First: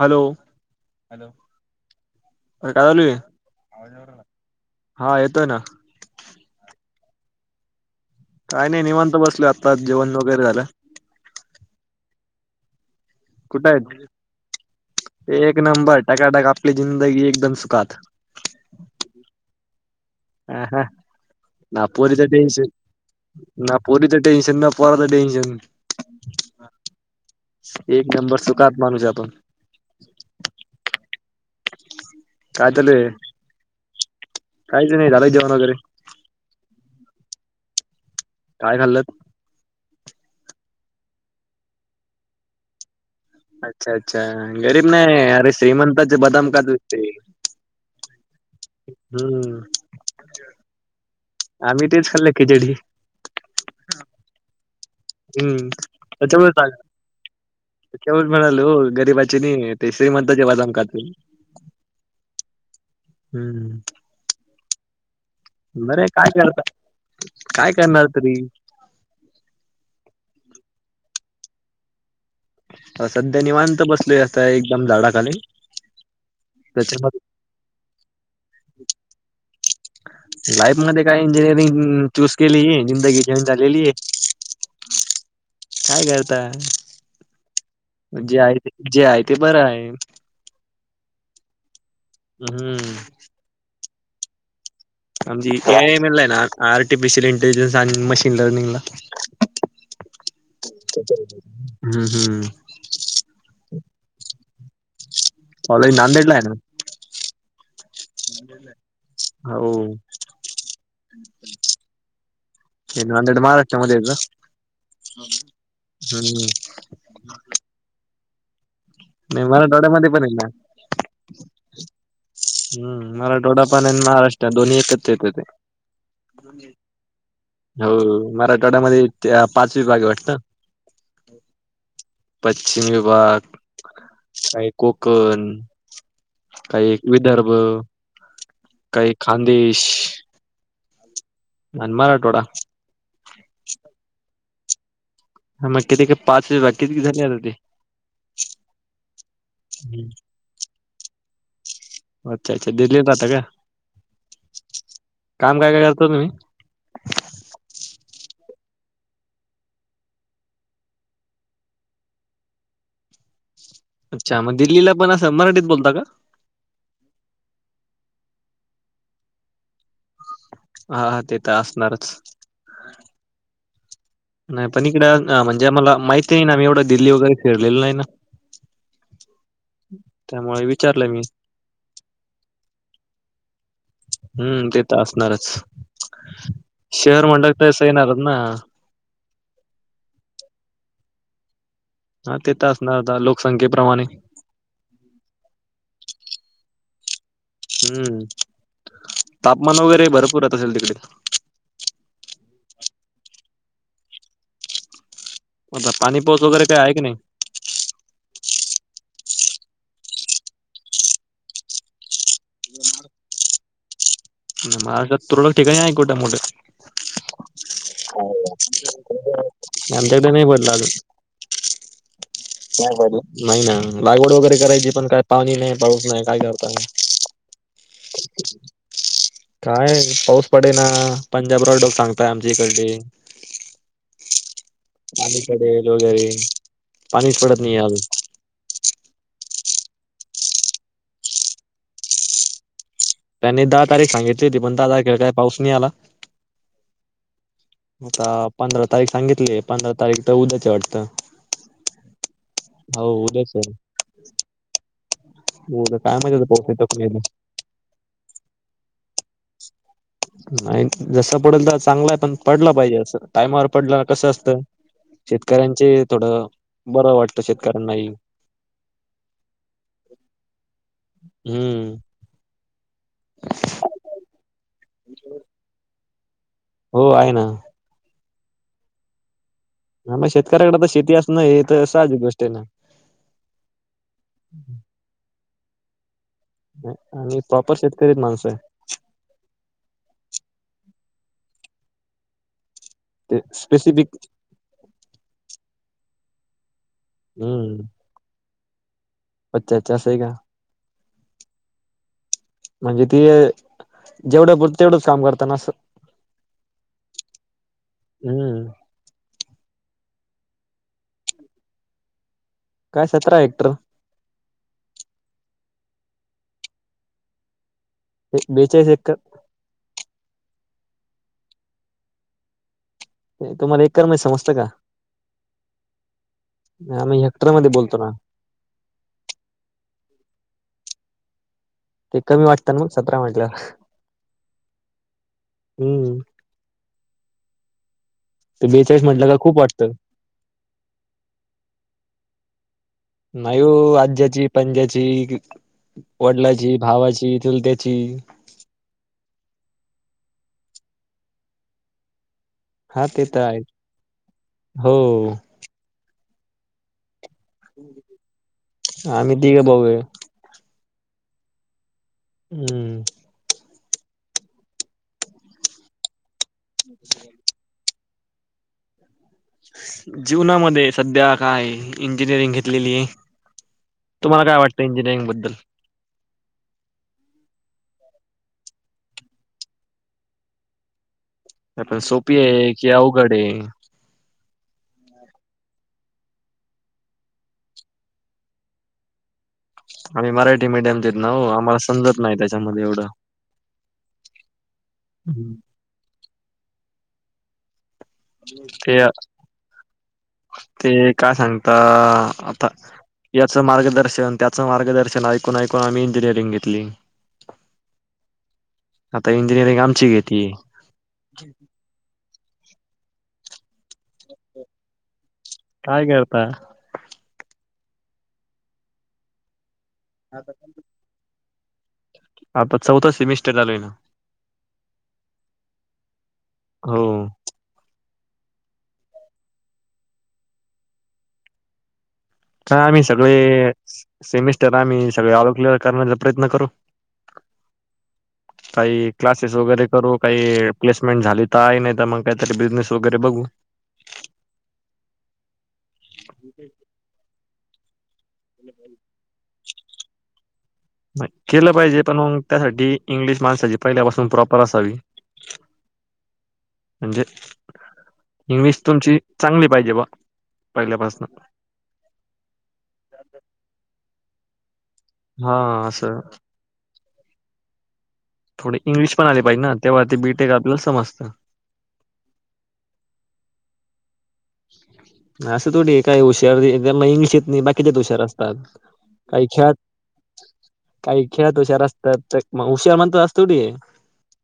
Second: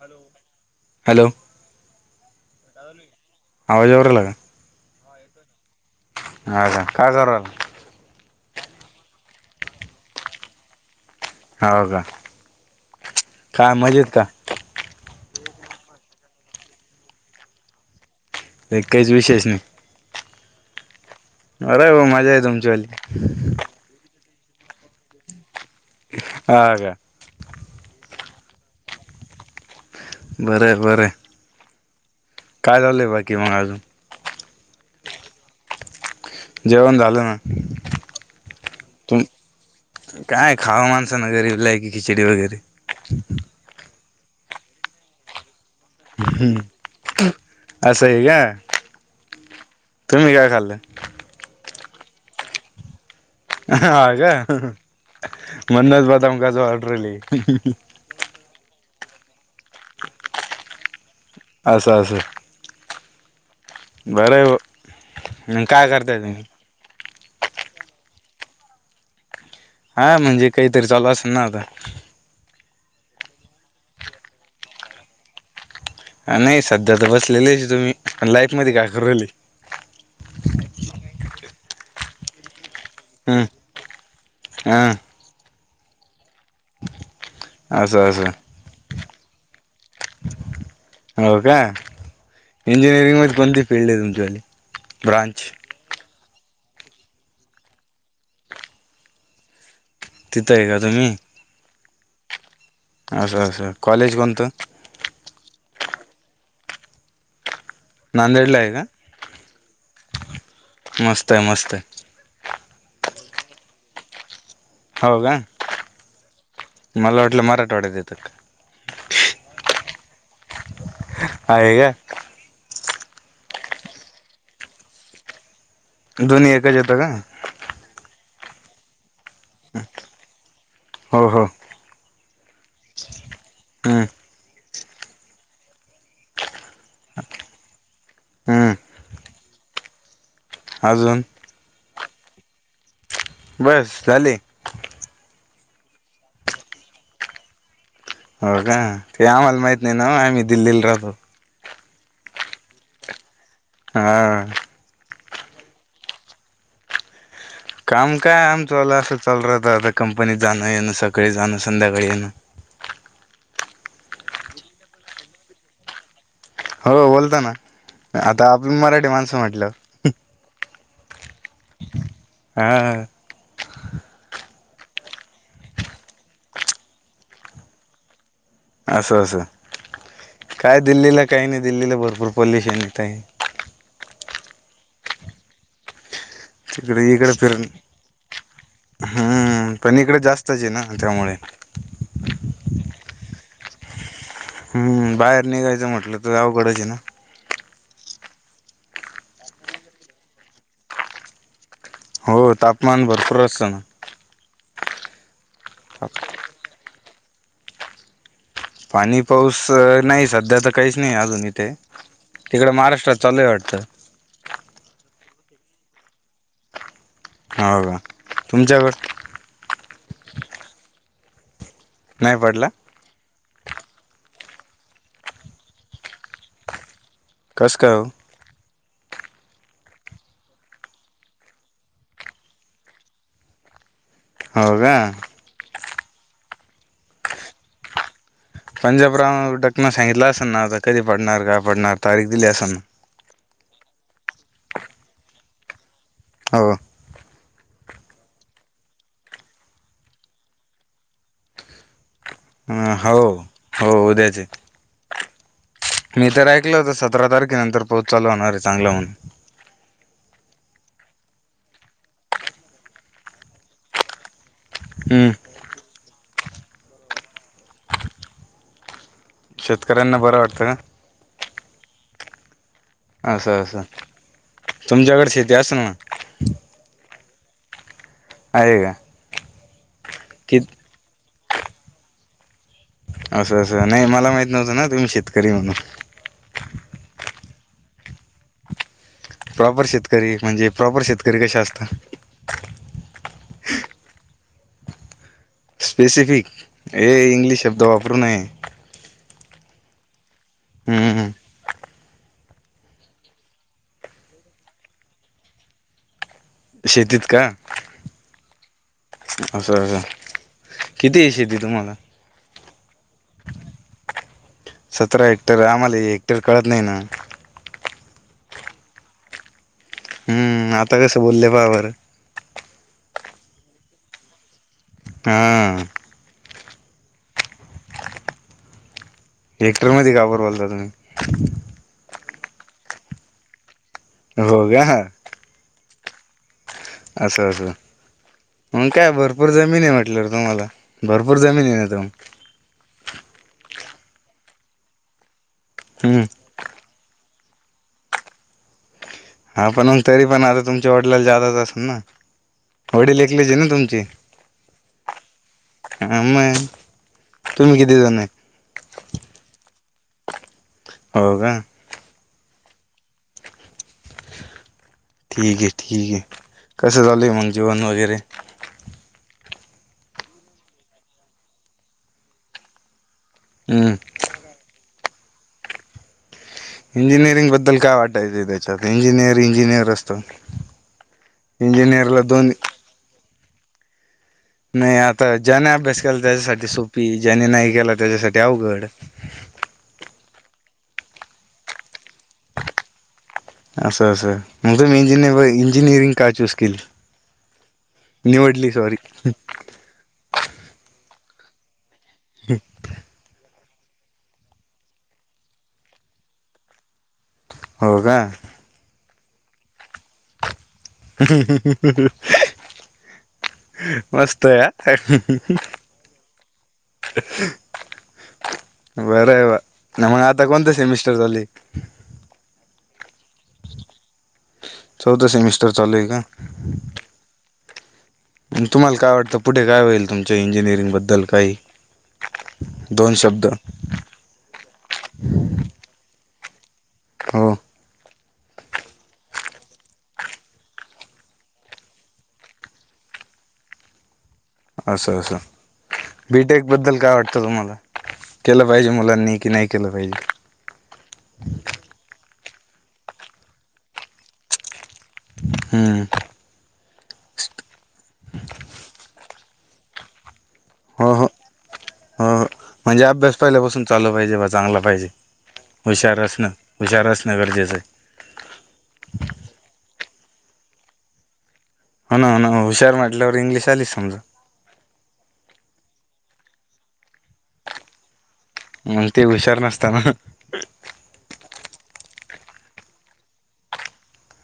Hello hello अरे काय चालू आहे? आवाज येऊ राहिला का हा येतोय ना अच्छा काय करल काय नाही निवत बसल आत्ता जेवण वगैरे झालं हो का कुठं काय आहेत मजेत का एक नंबर टकाटका आपली जिंदगी एकदम सुखात काहीच विशेष नाही ह ह ना बरं आहे भाऊ पोरीच मजा आहे टेन्शन तुमचीवाली ना पोरी टेशन ना पोराचा टेन्शन हा का एक नंबर सुखात माणूस आहे बरं आहे बरं आहे काय चालू चालय आहे? बाकी मग अजून काहीच नाही झालं जेवण वगैरे जेवण झालं ना काय खाल्लंत तुम काय खावं माणसानं गरीबलाय कि खिचडी वगैरे अच्छा अच्छा गरीब नाहीरे श्रीमंताचे बदाम हम्म काज दिसते असं आहे का हम्म तुम्ही काय खाल्लं आम्ही तेच खाल्ल खिचडी. हा का. हम्म म्हणूनच बदाम त्याच्यालंवर काजू ऑर्डर आली [unintelligible] म्हणाले हो गरीबाची नाही ते श्रीमंतांचे बदाम खाते. असं असं. हम्म. बरय ब. बरे काय करत काय करणार तरी. हा म्हणजे काहीतरी चालू असेल ना आता. अ सध्या निवांत बसल असता एकदम झाडाखाली. नाही सध्या तर त्याच्यामध्ये बसलेलेच तुम्ही पण लाईफ मध्ये का करली राहिली. लाईफ मध्ये काय इंजिनिअरिंग चूज केली आहे, जिंदगी हम्म जेईन झालेली आहे. हा काय करताय असं असं जे आहे ते बरं आहे. [unintelligible] हो का हम्म इंजिनिअरिंग मध्ये कोणती फीलल्ड आहे तुमच्याली. आमजी कायमल आहे ना [unintelligible] आर्टिफिशियल इंटेलिजन्स आणि मशीन लर्निंग ला. तिथं आहे का तुम्ही. हम्म हम्. असा असा कॉलेज कोणतं. कॉलेज नांदेडला आहे ना. नांदेडला आहे का हो. मस्त आहे मस्त आहे. हनेड [unintelligible] महाराष्ट्र मध्ये हो का मला वाटलं मराठवाड्या येतंय काय का. नाही मला डोळ्यामध्ये पण आ [unintelligible] हे ना आहे का. हम मराठवाडा पण आणि महाराष्ट्र दोन्ही एकत्रच येतय. दोन्ही का एकच येत का. हो मराठवाड्यामध्ये ते पाच विभाागे वाटत. हो हो. पश्चिम विभाग हम्म काही कोकण काही विदर्भ हम्म काही खानदेश. अजून. अन मराठवाडा. बस झाले. ह मग किती काय पाच वज किती कि, झाली आता ते. हो का ते आम्हाला माहित नाही ना हम्म. आम्ही दिल्लीला राहतो. अच्छा अच्छा दिल्ली राहता का. हा. काम काय काय करतो तुम्ही. काम काय आम चचाल असं चाल राहत आता कंपनीत जाणं येण सकाळी जाणं संध्याकाळी येण. [inaudible] अच्छा मग दिल्लीला पण असं मराठीत बोलता का. हो बोलताना आता आपण मराठी माणसं म्हटलंव. हा हा ते तर असणारच. हा नाही पण इकड अ म्हणजे आला माहिती नाही ना आम्ही एवढं दिल्ली वगैरे फिरलेल नाही ना. अससं अससं. त्यामुळे काय विचारलं मी. दिल्लीला काही नाही दिल्लीला भरपूर पॉल्युशन येत आहे. हम्म ते तर असणारच तिकडे शहर इकडे म्हणलं फिरण ते येणारच ना. हम्म पण इकडे जास्तची आहे ना त्यामुळे तेेत असणार लोकसंख्येप्रमाणे हम् बाहेर निघायचं म्हटलं तरवघडच आहे ना. हम्म तापमान वगैरे भरपूर यत असेल तिकडे सण. आता पाणीपोत वगैरे काही आहे की नाही. पाणी पाऊस नाही सध्या तर काहीच नाही अजून इथे. तिकड महाराष्ट्रात चालूय वाटतं. हो का [unintelligible] तुमच्याकड [unintelligible] नाही पडला. अजून नाही ना लागवड वगैरे करायची पण काय पाणी नाही पाऊस नाही काय करताय. कस काय ओ. काय पाऊस पडे ना पंजाब रॉडॉक् सांगताय आमची इकडली हाव का? पडेल वगैरे पाणीच पडत नाही आज. पंजाब राह टकण सांगितलं असेल ना आता कधी पडणार काय पडणार तारीख दिली असेल ना. त्यांनी दहा तारीख सांगितली होती पण दहा तारखेला काय पाऊस नाही आला. हो. आता पंधरा तारीख सांगितले पंधरा तारीख तर उद्याची वाटतं. [inaudible] हो हाव उद्याच आहे. हो उद्याचे. उद्या काय मी माहिती आता तर पाऊस ऐकल येतो होत का नाही येत. सतरा तारखेनंतर पाऊस चालू होणारे चांगलं म्हणून नाही जस पडेल तर चांगला आहे पण पडला पाहिजे असं टायमावर पडलं कसं असतं. हम्म शेतकऱ्यांचे थोडं बरं वाटतं शेतकऱ्यांनाही शेतकऱ्यांना बरं वाटतं का? हम्म असं असं तुमच्याकड शेती असल ना. हो आहे ना. आहे का? आ म कि शेतकऱ्याकडे तर शेती असन हे तर साहजिक गोष्ट आहे ना. असं असं नाही मला माहित नव्हतं ना तुम्ही शेतकरी म्हणून आणि प्रॉपर शेतकरीच माणूस आहे. प्रॉपर शेतकरी म्हणजे प्रॉपर शेतकरी कसे असता. ते स्पेसिफिक स्पेसिफिक हे इंग्लिश शब्द हम्म वापरू नये. अच्छा अच्छा अस आहे का? हम्म. म्हणजे ते जेवढं पूरत तेवढंच काम करत ना. शेतीत का? हम्म तर किती ए शेती तुम्हाला काय सतरा हेक्टर सतरा हेक्टर आम्हाला हेक्टर कळत नाही ना. एक बेचाळीस एक्कर हम्म आता कसं बोलले पहा बर. ते तुम्हाला एक्कर मध्ये समजतं का? हा. मी हेक्टर मध्ये बोलतो ना. हेक्टर मध्ये का बरं बोलता तुम्ही? ते कमी वाटतात मग सतरा म्हटल्यावर हो का? हम्म असं असं ते मग बेचाळीस काय म्हटलं का भरपूर खूप जमीन वाटतं आहे म्हटलं तुम्हाला भरपूर जमीन आहे न तर मग नाही हो आज्याची पंज्याची हम्म वडलांची भावाची चुलत्याची हा पण मग तरी पण आता तुमच्या वडिलाला जादाच असेल ना हा वडील ते तर ऐकलेच आहे ना तुमचे हो आ म आम्ही तिघे भाऊ आहे हो वा हम्म हम्म ठीक आहे ठीक आहे कसं झालं मग जेवण वगैरे जीवनामध्ये सध्या काय इंजिनिअरिंग घेतलेली हम्म तुम्हाला काय वाटतं इंजिनिअरिंग बद्दल इंजिनिअरिंग बद्दल काय वाटायचं त्याच्यात इंजिनिअर इंजिनियर असतो पण की सोपी आहे कि अवघड आहे नाही आता ज्याने अभ्यास केला त्याच्यासाठी सोपीई ज्याने नाही केला त्याच्यासाठी अवघड हम्म आ आम्ही मराठी मीडियमच्यातून देत ना हो आम्हाला समजत नाही त्याच्यामध्येल एवढं असा असा मग मी इंज इंजिनिरिंग का चूस केली निवडली सॉरी ते हम्म ते काय सांगता ता आता हयाच मार्गदर्शन त्याचं मार्गदर्शन ऐकून ऐकून आम्ही इंजिनिअरिंग घेतली हो अ का आता इंजिनिअरिंग आमची घेतली हम् हम् हम् ह मस्त या काय य करता बरं आहे बा मग आता कोणते सेमिस्टर झाली आता चौथं सेमिस्टर झालय ना चौदा सेमिस्टर चालू आहे काय हो. म तुम्हाला काय वाटतं पुढे काय होईल तुमच्या इंजिनिअरिंगबद्दल काही का आम्ही दोन सगळे शब्द सेमिस्टर आम्ही सगळे आल किलअर करण्याचा प्रयत्न करू हो काही ई क्लास काही सोबतच करू काही प्लेसमेंट झाले तर नाही काहीतरी बिझनेस वगैरे बघू असं असं बी टेक बद्दल काय वाटतं तुम्हाला केलं पाहिजे मुलांनी कि नाही केलं पाहिजे बर केलं पाहिजे पण मग त्यासाठी इंग्लिश माणसाची पहिल्यापासून प्रॉपर असावी हम्म म् म्हणजे इंग्लिश तुमची चांगली पाहिजे बा हो हो हो पहिल्यापासून हो म्हणजे अभ्यास पहिल्यापासून चालू पाहिजे बा चांगला पाहिजे हा बा हुशार असं असण हुशार असण गरजेचे आहे थोडे इंग्लिश पण आले पाहिजे ना तेव्हा ते बी टेक आपल्याला समजतं हो ना हो ना हुशार म्हटल्यावर मग इंग्लिश आलीच समजा असं थोडी काय हुशार म्हटल की इंग्लि येत नाही बाकीच्यात हुशार असत मग ते काही हुशार खेळात नसताना त काही खेळात हुशार असतात तर मग हुशार म्हणतात असतो की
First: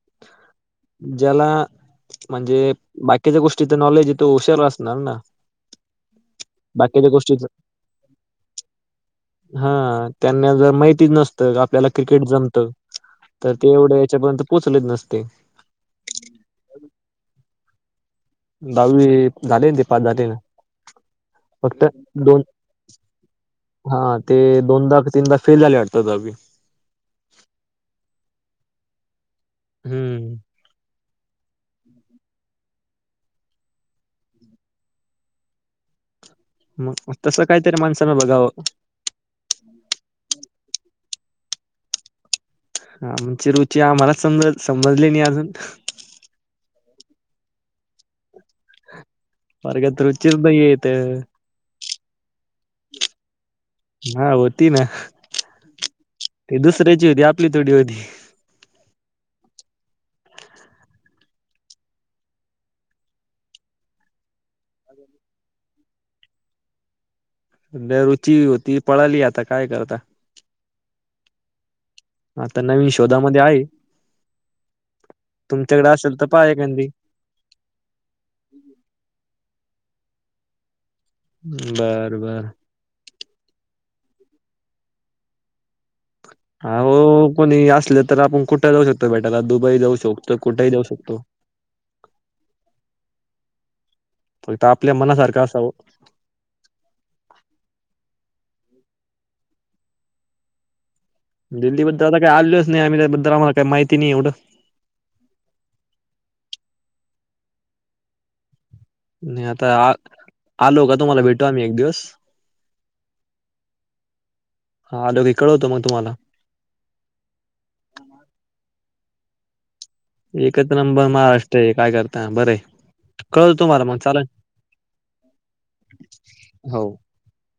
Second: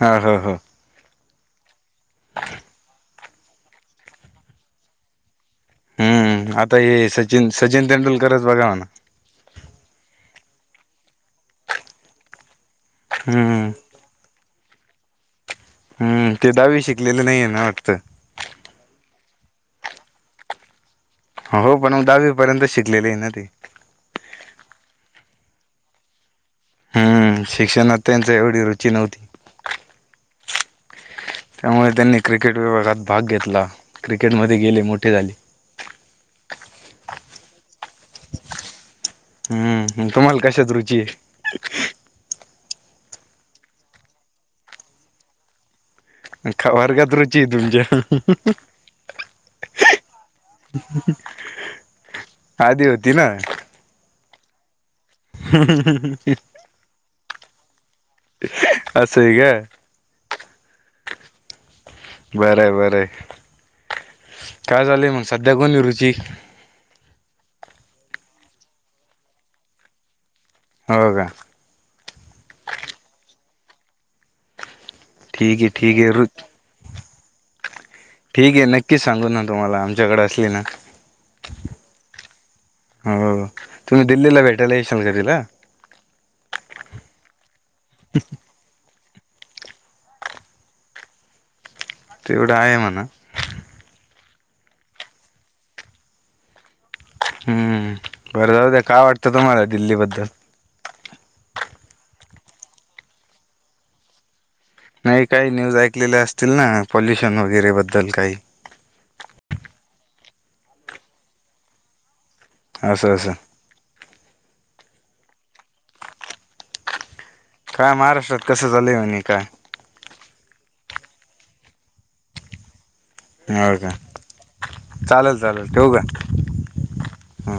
हा हा हा ज्याला म्हणजे बाकीच्या गोष्टीच नॉलेज येतो हुशार असणार ना हम्म आता हे बाकीच्या गोष्टीच सचिन सचिन तेंडुलकरच बघा ना हा त्यांना जर माहितीच नसतं आपल्याला क्रिकेट जमतं तर हम्म ते एवढं हयाच्यापर्यंत पोहचलत नसतय हम्म. ते दहावी शिकलेले नाहीय ना? वाटत. दहावी झाले ते. पास झाले ना. हो फक्त पण मग दहावी दोन पर्यंत शिकलेले आहे ना ते हा ते दोनदा की तीनदा- फेल झाले वाटत दहावीत. हम्म शिक्षणात त्यांचं ऐवढी रुची नव्हती. हम्म. त्यामुळे त्यांनी क्रिकेट विभागात भाग घेतला. क्रिकेटमध्ये गेले मोठे झाले. चा मग तसं काहीतरी माणसानं बघावं हम्म हहम्म तुम्हाला कशात रु ची हा आमची रुची आम्हालाच समज समजली नाही अजून. का वर्गात रुची आहे तुमच्या. [unintelligible] आधी होती ना. हा होती ना. ते दुसऱ्याची होती आपली थोडी होती. [unintelligible] बर बर काय चालूये म सध्या कोण आहे रुची. सध्या रुची होती पळाली आता काय करता. हो का. आता नवीन शोधा मध्ये आहे. ठीक आहे तुमच्याकडे ठीक आहे असेल रु तर पाहा एखादी. ठीक आहे नक्कीच सांगून आन तुम्हाला आमच्याकड असली ना. बर बर हो तुम्ही दिल्लीला भेटायला येशाल का तिला. अ हो कोणी असले तर आपण कुठ जाऊ शक तो भेटायला दुबई जाऊ शकतो कुठेही जाऊ शकतो. तेवढं आहे म्हणा. फक्त आपल्या मनासारखं असावं. हम्म बरं जाऊ द्या काय वाटतं तुम्हाला दिल्ली बद्दल? दिल्ली बद्दल आता काही आलेलोच नाही आम्ही त्याबद्दल आम्हाला काही माहिती नाही एवढं. नाही काही न्यूज ऐकलेल्या असतील ना पॉल्युशन वगैरे बद्दल काही. नाही आता आ आलो का तुम्हाला भेटू आम्ही एक दिवस. अस असं. हा आलो की कळवतो मग तुम्हाला. काय महाराष्ट्रात कसं चालंय आणि काय? एकच नंबर महाराष्ट्र आहे काय करता बरं आहे कळवतो तुम्हाला मग चालेल. चालल चालल ठेवू हो. का?